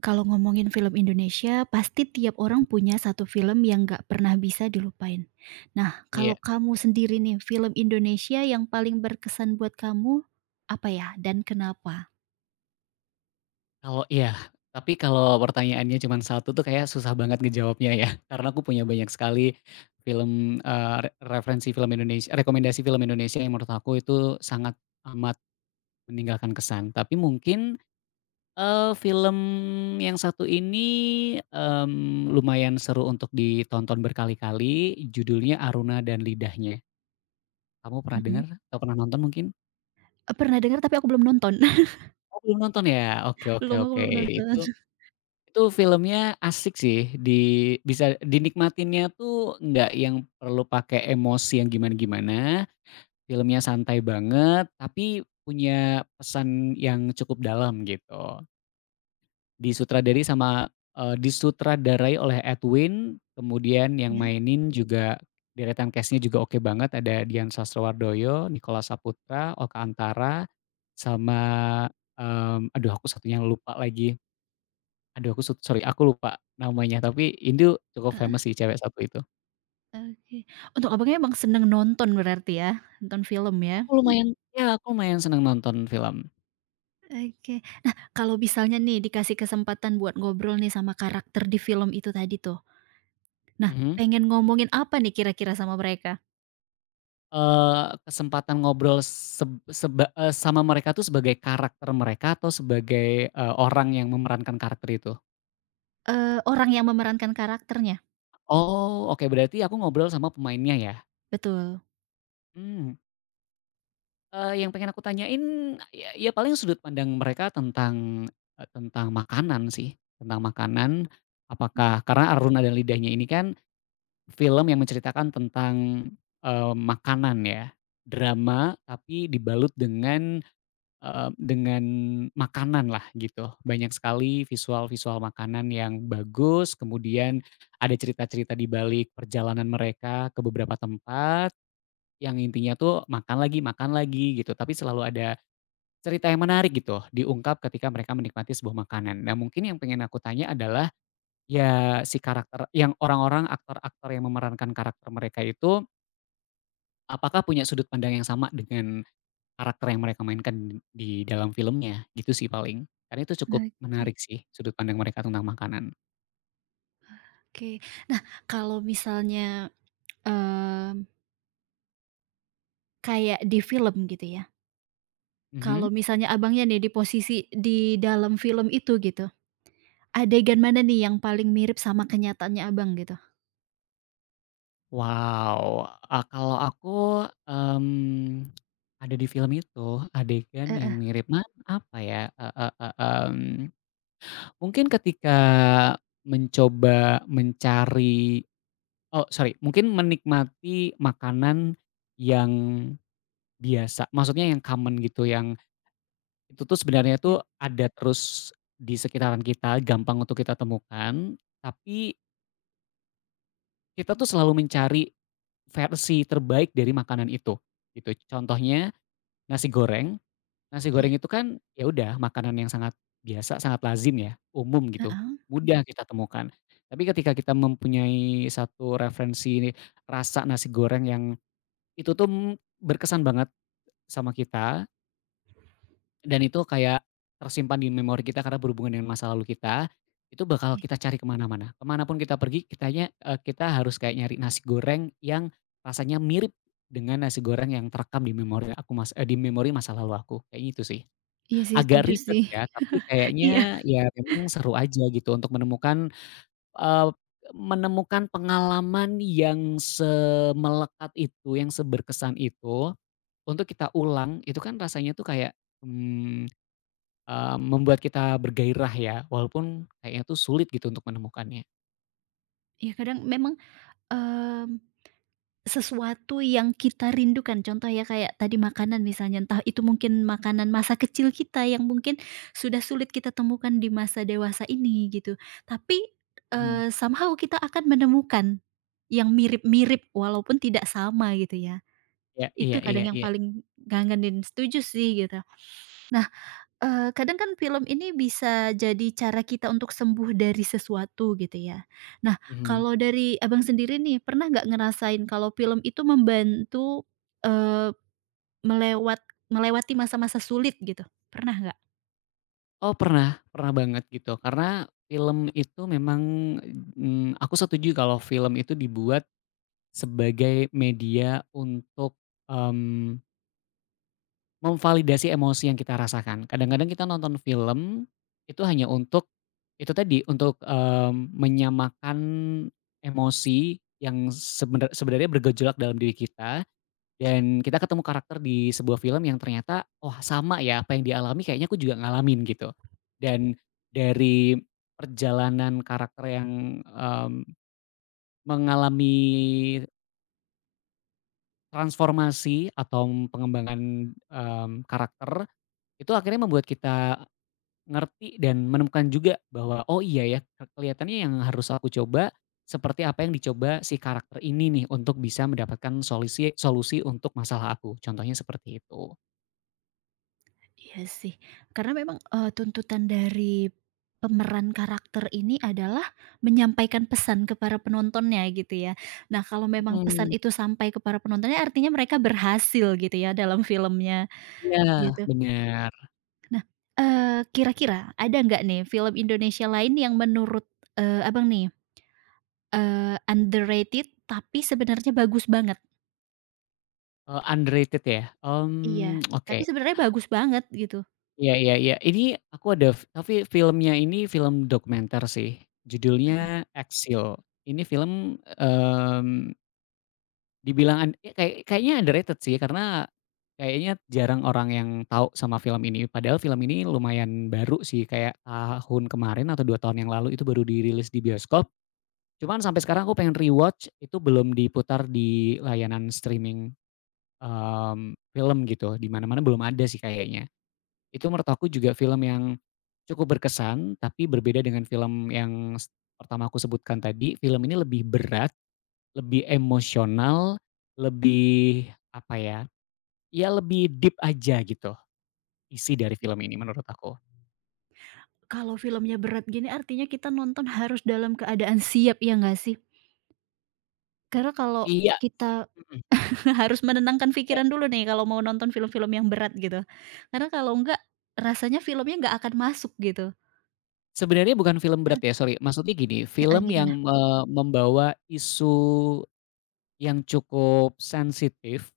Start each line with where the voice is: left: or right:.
right: Kalau ngomongin film Indonesia, pasti tiap orang punya satu film yang nggak pernah bisa dilupain. Nah, kalau
left: Iya,
right: kamu sendiri nih, film Indonesia yang paling berkesan buat kamu, apa ya dan kenapa?
left: kalau iya, tapi kalau pertanyaannya cuma satu tuh kayak susah banget ngejawabnya ya, karena aku punya banyak sekali film, eee, re referensi film Indonesia rekomendasi film Indonesia yang menurut aku itu sangat amat meninggalkan kesan. Tapi mungkin, film yang satu ini, lumayan seru untuk ditonton berkali-kali, judulnya Aruna dan Lidahnya. Kamu pernah
right: Mhm.
left: dengar atau pernah nonton mungkin?
right: Pernah dengar tapi aku belum nonton.
left: Oh belum nonton ya? Oke, oke,
right: Belum, aku
left: oke.
right: belum nonton.
left: Itu Itu filmnya asik sih, di bisa dinikmatinnya tuh nggak yang perlu pakai emosi yang gimana-gimana, filmnya santai banget, tapi punya pesan yang cukup dalam gitu. Disutradari sama, disutradarai oleh Edwin, kemudian yang
right: Ya,
left: mainin juga deretan cast-nya juga oke banget, ada Dian Sastrowardoyo, Nicholas Saputra, Oka Antara, sama, aduh aku satunya lupa lagi. Aduh aku sut sorry aku lupa namanya, tapi itu cukup
right: heeh,
left: famous sih cewek satu itu.
right: oke. Untuk Abangnya emang seneng nonton berarti ya? Nonton film ya?
left: Aku lumayan ya aku lumayan seneng nonton film.
right: Oke. Nah, kalau misalnya nih dikasih kesempatan buat ngobrol nih sama karakter di film itu tadi tuh. Nah,
left: Mhm.
right: pengen ngomongin apa nih kira-kira sama mereka?
left: Kesempatan ngobrol sama mereka tuh sebagai karakter mereka atau sebagai, orang yang memerankan karakter itu?
right: Orang yang memerankan karakternya,
left: Oh, oke, berarti aku ngobrol sama pemainnya ya?
right: betul.
left: Mmm, yang pengen aku tanyain ya paling sudut pandang mereka tentang, tentang makanan sih, tentang makanan. Apakah karena Aruna dan Lidahnya ini kan film yang menceritakan tentang, makanan ya, drama tapi dibalut dengan, dengan makanan lah gitu. Banyak sekali visual-visual makanan yang bagus, kemudian ada cerita-cerita di balik perjalanan mereka ke beberapa tempat, yang intinya tuh makan lagi gitu, tapi selalu ada cerita yang menarik gitu, diungkap ketika mereka menikmati sebuah makanan. Nah mungkin yang pengen aku tanya adalah, ya, si karakter yang orang-orang, aktor-aktor yang memerankan karakter mereka itu, apakah punya sudut pandang yang sama dengan karakter yang mereka mainkan di dalam filmnya, gitu sih paling. Karena itu cukup
right: Oke.
left: menarik sih, sudut pandang mereka tentang makanan.
right: Oke, kalau misalnya, mmm, kayak di film gitu ya,
left: Mhm.
right: kalau misalnya Abangnya nih di posisi di dalam film itu gitu, adegan mana nih yang paling mirip sama kenyataannya Abang gitu?
left: Wow, kalau aku, mmm, ada di film itu adegan yang
right: Heeh.
left: mirip mana apa ya, eee eee, eee, mmm, mungkin ketika mencoba mencari. Oh sorry, mungkin menikmati makanan yang biasa, maksudnya yang common gitu, yang itu tuh sebenarnya
right: Ya.
left: tuh ada terus di sekitaran kita, gampang untuk kita temukan, tapi kita tuh selalu mencari versi terbaik dari makanan itu, gitu. Contohnya nasi goreng, nasi
right: Iya.
left: goreng itu kan ya udah makanan yang sangat biasa, sangat lazim ya, umum gitu,
right: Heeh.
left: mudah kita temukan. Tapi ketika kita mempunyai satu referensi rasa nasi goreng yang itu tuh, berkesan banget sama kita, dan itu kayak tersimpan di memori kita karena berhubungan dengan masa lalu kita, itu bakal
right: Iya.
left: kita cari kemana mana kemanapun kita pergi kitanya kita harus kayak nyari nasi goreng yang rasanya mirip dengan nasi goreng yang terekam di memori di memori masa lalu aku, kayak gitu sih.
right: Iya sih,
left: Agak
right: setuju
left: ribet
right: sih.
left: ya, tapi
right: Iya.
left: kayaknya ya memang seru aja gitu untuk menemukan, eee, menemukan pengalaman yang semelekat itu, yang seberkesan itu untuk kita ulang itu kan rasanya tuh kayak, mmm, membuat kita bergairah ya, walaupun kayaknya tuh sulit gitu untuk menemukannya.
right: Iya kadang memang, mmm sesuatu yang kita rindukan, contoh ya kayak tadi makanan misalnya, entah itu mungkin makanan masa kecil kita yang mungkin sudah sulit kita temukan di masa dewasa ini gitu. Tapi,
left: Mhm.
right: somehow kita akan menemukan yang mirip-mirip walaupun tidak sama gitu ya.
left: Iya, iya,
right: Itu
left: iya,
right: kadang yang
left: iya,
right: paling ngangenin, setuju sih gitu. Nah, kadang kan film ini bisa jadi cara kita untuk sembuh dari sesuatu gitu ya. Nah,
left: mhm.
right: kalau dari Abang sendiri nih, pernah nggak ngerasain kalau film itu membantu, eee, melewat melewati masa-masa sulit gitu, pernah nggak?
left: Oh pernah, pernah banget gitu karena film itu memang, aku setuju kalau film itu dibuat sebagai media untuk, mmm memvalidasi emosi yang kita rasakan. Kadang-kadang kita nonton film, itu hanya untuk, itu tadi, untuk, menyamakan emosi yang sebenarnya bergejolak dalam diri kita, dan kita ketemu karakter di sebuah film yang ternyata, "Wah sama ya apa yang dialami, kayaknya aku juga ngalamin," gitu. Dan dari perjalanan karakter yang, mengalami transformasi atau pengembangan, karakter, itu akhirnya membuat kita ngerti dan menemukan juga bahwa, oh iya ya kelihatannya yang harus aku coba, seperti apa yang dicoba si karakter ini nih untuk bisa mendapatkan solusi solusi untuk masalah aku, contohnya seperti itu.
right: Iya sih, karena memang, tuntutan dari pemeran karakter ini adalah menyampaikan pesan ke para penontonnya gitu ya. Nah, kalau memang pesan
left: Mhm,
right: itu sampai ke para penontonnya artinya mereka berhasil gitu ya dalam filmnya,
left: iya.
right: gitu.
left: Benar.
right: Nah, kira-kira ada nggak nih film Indonesia lain yang menurut, Abang nih, underrated tapi sebenarnya bagus banget?
left: Underrated ya?
right: Iya.
left: Mmm, oke.
right: Tapi sebenarnya bagus banget gitu.
left: Iya, iya, iya. Ini aku ada tapi filmnya ini film dokumenter sih, judulnya Exile. Ini film, mmm dibilang an ya kayak kayaknya underrated sih karena, kayaknya jarang orang yang tahu sama film ini. Padahal film ini lumayan baru sih kayak tahun kemarin atau 2 tahun yang lalu itu baru dirilis di bioskop. Cuman sampai sekarang aku pengen rewatch itu belum diputar di layanan streaming, film gitu, di mana-mana belum ada sih kayaknya. Itu menurut aku juga film yang cukup berkesan tapi berbeda dengan film yang pertama aku sebutkan tadi. Film ini lebih berat, lebih emosional, lebih apa ya, ya lebih deep aja gitu isi dari film ini menurut aku.
right: Kalau filmnya berat gini artinya kita nonton harus dalam keadaan siap ya nggak sih? Karena kalau
left: Iya,
right: kita
left: mhm,
right: harus menenangkan
left: iya.
right: pikiran dulu nih kalau mau nonton film-film yang berat gitu. Karena kalau enggak rasanya filmnya nggak akan masuk gitu.
left: Sebenarnya bukan film berat
right: Heeh,
left: ya, sorry. Maksudnya gini,
right: heeh,
left: film yang,
right: gimana?
left: membawa isu yang cukup sensitif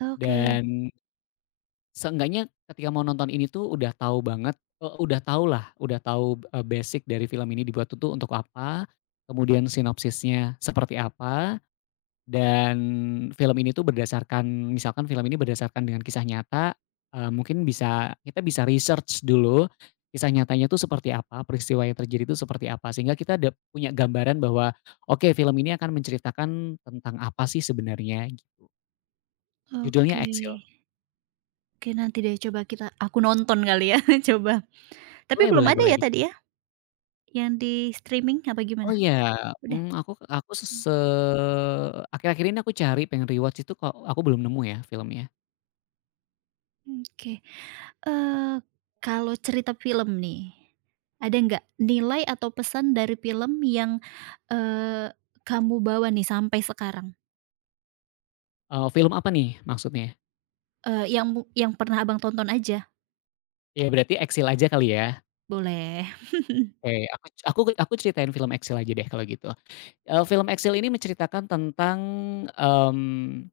right: Oke,
left: dan seenggaknya ketika mau nonton ini tuh udah tahu banget, udah tahulah, udah tahu, basic dari film ini dibuat itu untuk apa, kemudian sinopsisnya seperti apa. Dan film ini tuh berdasarkan, misalkan film ini berdasarkan dengan kisah nyata, mungkin bisa kita bisa research dulu, kisah nyatanya tuh seperti apa, peristiwa yang terjadi itu seperti apa, sehingga kita ada punya gambaran bahwa, oke film ini akan menceritakan tentang apa sih sebenarnya gitu. Judulnya
right: oke.
left: Exile.
right: Oke nanti deh coba aku nonton kali ya coba. Tapi
left: Boleh,
right: belum
left: boleh,
right: ada
left: boleh
right: ya tadi
left: dicoba.
right: ya, yang di streaming apa
left: Oh
right: gimana?
left: iya,
right: Udah?
left: aku se se akhir-akhir ini aku cari pengen rewatch itu kok aku belum nemu ya filmnya.
right: Mmm, oke. Eee, Kalau cerita film nih, ada nggak nilai atau pesan dari film yang, eee, kamu bawa nih sampai sekarang?
left: Film apa nih maksudnya?
right: Yang pernah Abang tonton aja,
left: Ya berarti Exile aja kali ya?
right: boleh.
left: Oke, aku ceritain film Exil aja deh kalau gitu. Film Exil ini menceritakan tentang, mmm,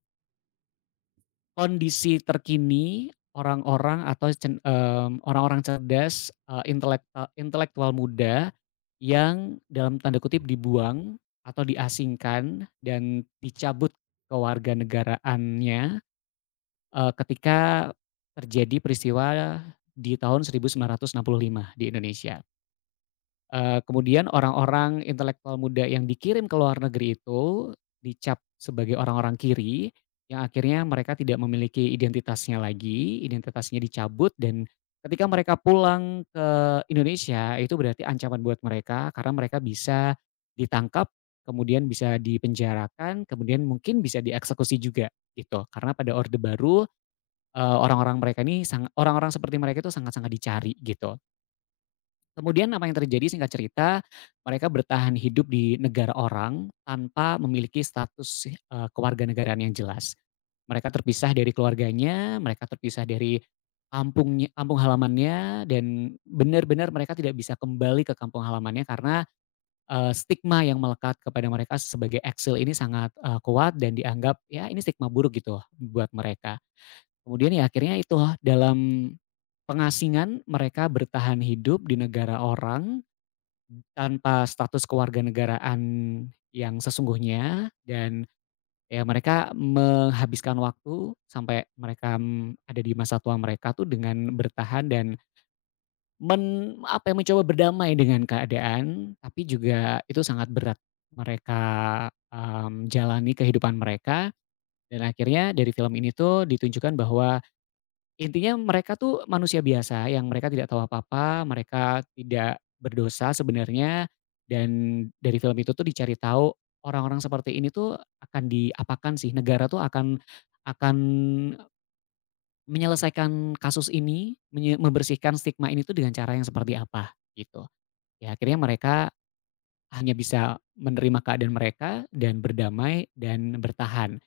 left: kondisi terkini orang-orang atau orang-orang cerdas, eee, intelekta intelektual muda yang dalam tanda kutip "dibuang" atau diasingkan dan dicabut kewarganegaraannya, ketika terjadi peristiwa di tahun 1965 di Indonesia. Kemudian orang-orang intelektual muda yang dikirim ke luar negeri itu dicap sebagai orang-orang kiri, yang akhirnya mereka tidak memiliki identitasnya lagi, identitasnya dicabut dan ketika mereka pulang ke Indonesia itu berarti ancaman buat mereka karena mereka bisa ditangkap, kemudian bisa dipenjarakan, kemudian mungkin bisa dieksekusi juga gitu. Karena pada Orde Baru, orang-orang seperti mereka itu sangat-sangat dicari gitu. Kemudian apa yang terjadi singkat cerita, mereka bertahan hidup di negara orang tanpa memiliki status, kewarganegaraan yang jelas. Mereka terpisah dari keluarganya, mereka terpisah dari kampung halamannya dan benar-benar mereka tidak bisa kembali ke kampung halamannya karena, stigma yang melekat kepada mereka sebagai eksil ini sangat, kuat dan dianggap ya ini stigma buruk gitu buat mereka. Kemudian ya akhirnya itu dalam pengasingan mereka bertahan hidup di negara orang tanpa status kewarganegaraan yang sesungguhnya dan ya mereka menghabiskan waktu sampai mereka, ada di masa tua mereka tuh dengan bertahan dan men apa ya, mencoba berdamai dengan keadaan, tapi juga itu sangat berat mereka, jalani kehidupan mereka dan akhirnya dari film ini tuh ditunjukkan bahwa intinya mereka tuh manusia biasa yang mereka tidak tahu apa-apa, mereka tidak berdosa sebenarnya, dan dari film itu tuh dicari tahu orang-orang seperti ini tuh akan diapakan sih, negara tuh akan menyelesaikan kasus ini, membersihkan stigma ini tuh dengan cara yang seperti apa, gitu. Ya akhirnya mereka hanya bisa menerima keadaan mereka dan berdamai dan bertahan.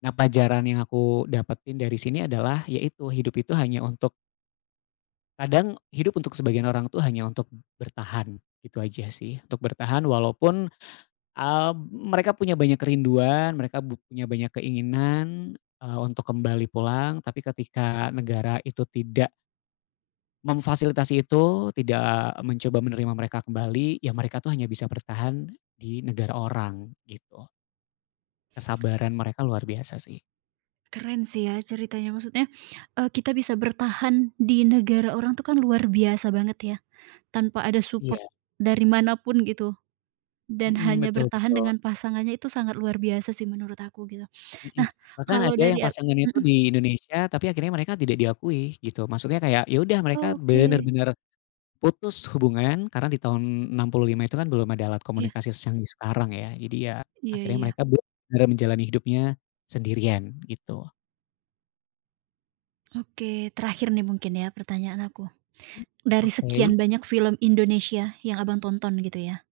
left: Nah, pelajaran yang aku dapetin dari sini adalah, yaitu hidup itu hanya untuk, kadang hidup untuk sebagian orang tuh hanya untuk bertahan, gitu aja sih. Untuk bertahan walaupun, mereka punya banyak kerinduan, mereka punya banyak keinginan, untuk kembali pulang, tapi ketika negara itu tidak memfasilitasi itu, tidak mencoba menerima mereka kembali, ya mereka tuh hanya bisa bertahan di negara orang, gitu. Kesabaran mereka luar biasa sih.
right: Keren sih ya ceritanya maksudnya, kita bisa bertahan di negara orang tuh kan luar biasa banget ya, tanpa ada support
left: Iya,
right: dari manapun gitu. Dan
left: mhm,
right: hanya
left: betul,
right: bertahan
left: betul.
right: dengan pasangannya itu sangat luar biasa sih menurut aku gitu.
left: Mhm,
right: Nah
left: bahkan
right: kalau
left: ada yang
right: dari a,
left: pasangannya itu
right: mhm,
left: di Indonesia, tapi akhirnya mereka tidak diakui gitu. Maksudnya kayak ya udah mereka
right: oke.
left: bener-bener putus hubungan karena di tahun 65 itu kan belum ada alat
right: Iya,
left: komunikasi canggih sekarang ya. Jadi ya
right: iya,
left: akhirnya
right: iya.
left: mereka bener-bener menjalani hidupnya sendirian gitu.
right: Oke terakhir nih mungkin ya pertanyaan aku. Dari
left: Oke,
right: sekian banyak film Indonesia yang Abang tonton gitu ya.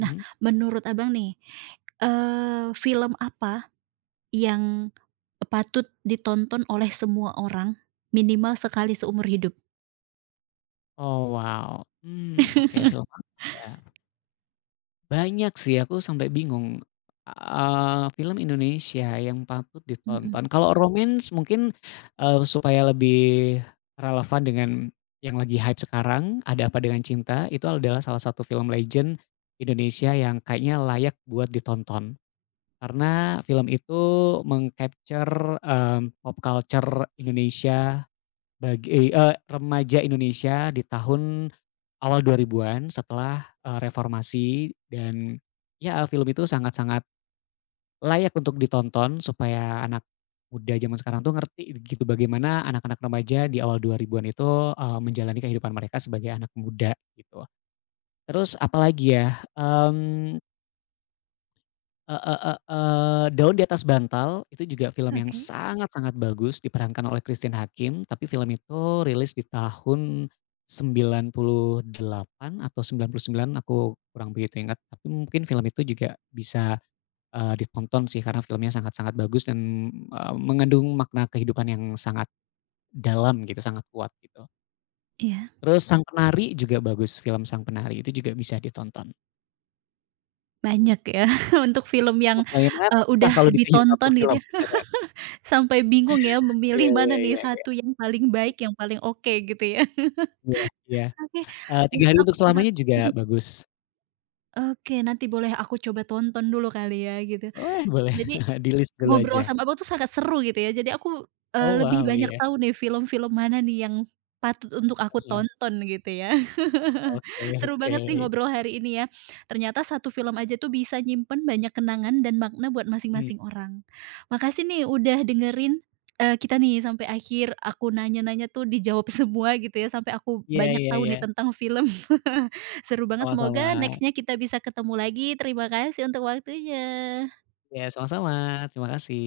right: Nah menurut Abang nih, film apa yang patut ditonton oleh semua orang minimal sekali seumur hidup?
left: Oh wow, mmm, oke film apa ya? Banyak sih, aku sampai bingung, film Indonesia yang patut
right: Mhm.
left: ditonton. Kalau romance mungkin, supaya lebih relevan dengan yang lagi hype sekarang, Ada Apa Dengan Cinta, itu adalah salah satu film legend Indonesia yang kayaknya layak buat ditonton. Karena film itu capture pop culture Indonesia bagi remaja Indonesia di tahun awal dua ribuan setelah, reformasi dan ya film itu sangat-sangat layak untuk ditonton supaya anak muda zaman sekarang tuh ngerti gitu bagaimana anak-anak remaja di awal dua ribuan itu, menjalani kehidupan mereka sebagai anak muda gitu. Terus apalagi ya, heeh, heeh, Daun di Atas Bantal itu juga film yang
right: Oke.
left: sangat-sangat bagus diperankan oleh Christine Hakim, tapi film itu rilis di tahun 98 atau 99, aku kurang begitu ingat, tapi mungkin film itu juga bisa, ditonton sih karena filmnya sangat-sangat bagus dan, mengandung makna kehidupan yang sangat dalam gitu, sangat kuat gitu.
right: Iya
left: Terus Sang Penari juga bagus, film Sang Penari itu juga bisa ditonton.
right: banyak ya untuk film yang,
left: Iya kebayang aku susah
right: udah
left: kalau ditanya satu
right: ditonton gitu
left: film
right: ya?
left: beneran.
right: Sampai bingung ya memilih
left: Iya,
right: mana nih
left: iya, iya.
right: satu yang paling baik, yang paling oke gitu ya.
left: Iya, iya,
right: Oke,
left: 3
right: mungkin
left: hari untuk
right: aku juga
left: selamanya
right: mhm,
left: juga bagus.
right: oke nanti boleh aku coba tonton dulu kali ya gitu.
left: Boleh, boleh,
right: Jadi
left: di-list dulu aja.
right: ngobrol sama Abang tuh sangat seru gitu ya. Jadi aku,
left: Oh
right: lebih
left: wow,
right: banyak
left: iya,
right: tahu nih film-film mana nih yang patut untuk aku
left: heeh,
right: tonton gitu ya.
left: oke,
right: Seru
left: oke,
right: banget sih ngobrol hari ini ya. Ternyata satu film aja tuh bisa nyimpen banyak kenangan dan makna buat
left: mmm,
right: masing-masing orang. Makasih nih udah dengerin, kita nih sampai akhir. Aku nanya-nanya tuh dijawab semua gitu ya, sampai aku
left: iya,
right: banyak
left: iya,
right: tahu
left: iya,
right: nih tentang film. Seru banget, semoga
left: sama-sama.
right: next-nya kita bisa ketemu lagi. Terima kasih untuk waktunya.
left: Iya sama-sama, terima kasih.